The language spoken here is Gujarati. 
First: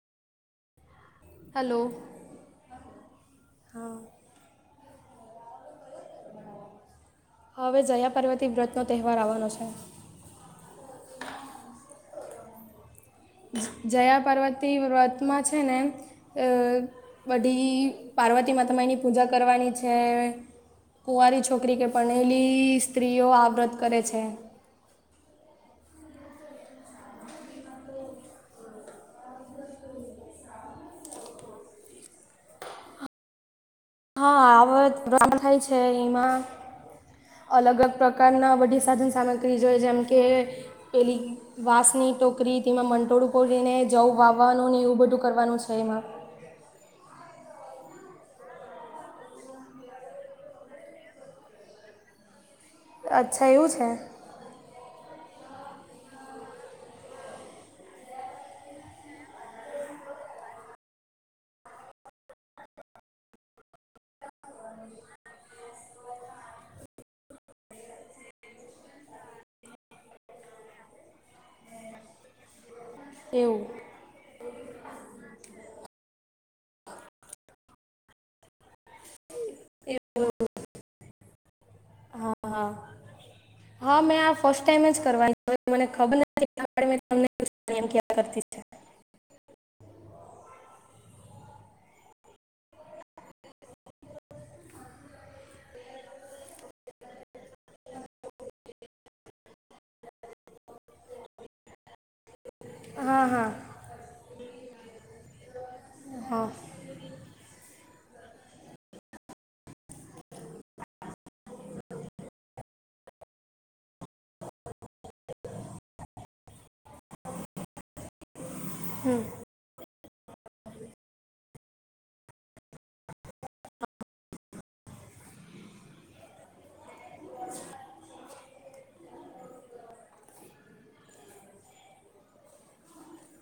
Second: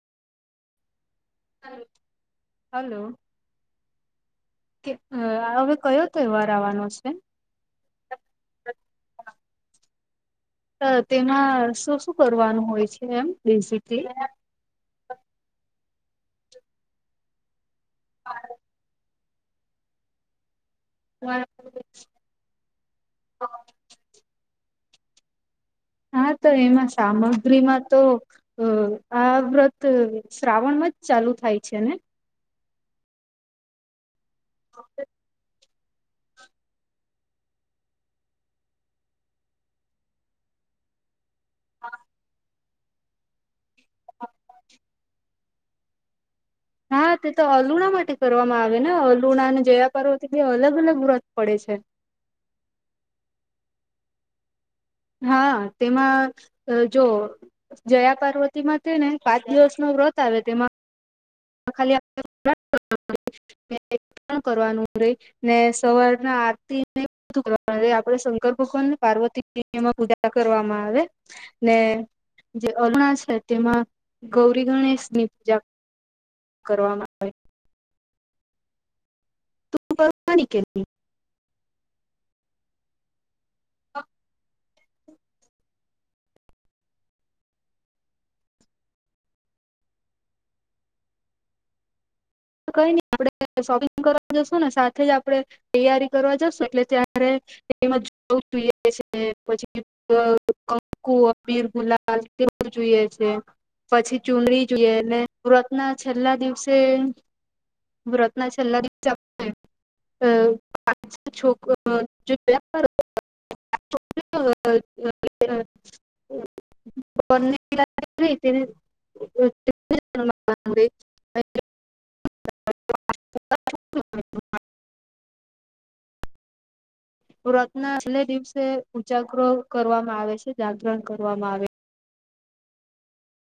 Hello- hello. કે અ હવે કયો તહેવાર આવવાનો છે? હવે જયા પારવતી વ્રતનો તહેવાર આવવાનો છે. તો તેમાં શું શું કરવાનું હોય છે એમ? જયા બેઝિકલી? પાર્વતી વ્રતમાં છે ને, અ બધી પાર્વતી માતા માય ની પૂજા કરવાની છે, કુંવારી છોકરી કે પરણે લી સ્ત્રીઓ આ વ્રત કરે છે. હા તો એમાં સામગ્રીમાં તો અ આ વ્રત શ્રાવણમાં જ ચાલુ થાય છે ને? હા આ વ્રત [unintelligible] થાય છે એમાં અલગજ પ્રકારના બધી સાધન સામગ્રી જોઈએ, જેમ કે પેલી વાંસની ટોકરી તેમાં મંટોળું પૂરીને, જવ વાવવાનું ને એવું બધું કરવાનું છે એમાં. હા તે તો અલુણા માટે કરવામાં આવે ને, અલુણા અને જયા પાર્વતી બે અલગ અલગ વ્રત પડે છે. અચ્છા એવું છે. હા તેમાં અ જો જયા પાર્વતી માં તે ને પાંચ દિવસ નો વ્રત આવે તેમાં ખાલી [unintelligible] કરવાનું રે ને સવારના આરતીને બધું કરવામાં આવે, આપડે શંકર ભગવાન ને પાર્વતી [unintelligible] પૂજા કરવામાં આવે ને જે અરૂણા છે, એવું તેમાં ગૌરી ગણેશ ની પૂજા કરવામાં આવે. તું [inaudible] કરતી હા હા, હા મે આ ફસ્ટ ટાઈમ જ કરવાની હોય, મને ખબર નહી [inaudible] [inaudible] કઈ નઈ આપણે શોપિંગ કરવા જશું ને, સાથે જ આપણે તૈયારી કરવા જશું, એટલે ત્યારે [unintelligible] કંકુ, અબીલ, ગુલાલ. એ બધુંજોઈએ હા છે, હા પછી ચુંનડી જોઈએ, એલે વ્રતના છેલ્લા હા દિવસે વ્રતના છેલ્લા [unintelligible] અ પા છોક [inaudible] [inaudible] [inaudible] વ્રતના છેલે દિવસે ઉજાગરો કરવામાં આવે છે, જાગરણ કરવામાં આવે.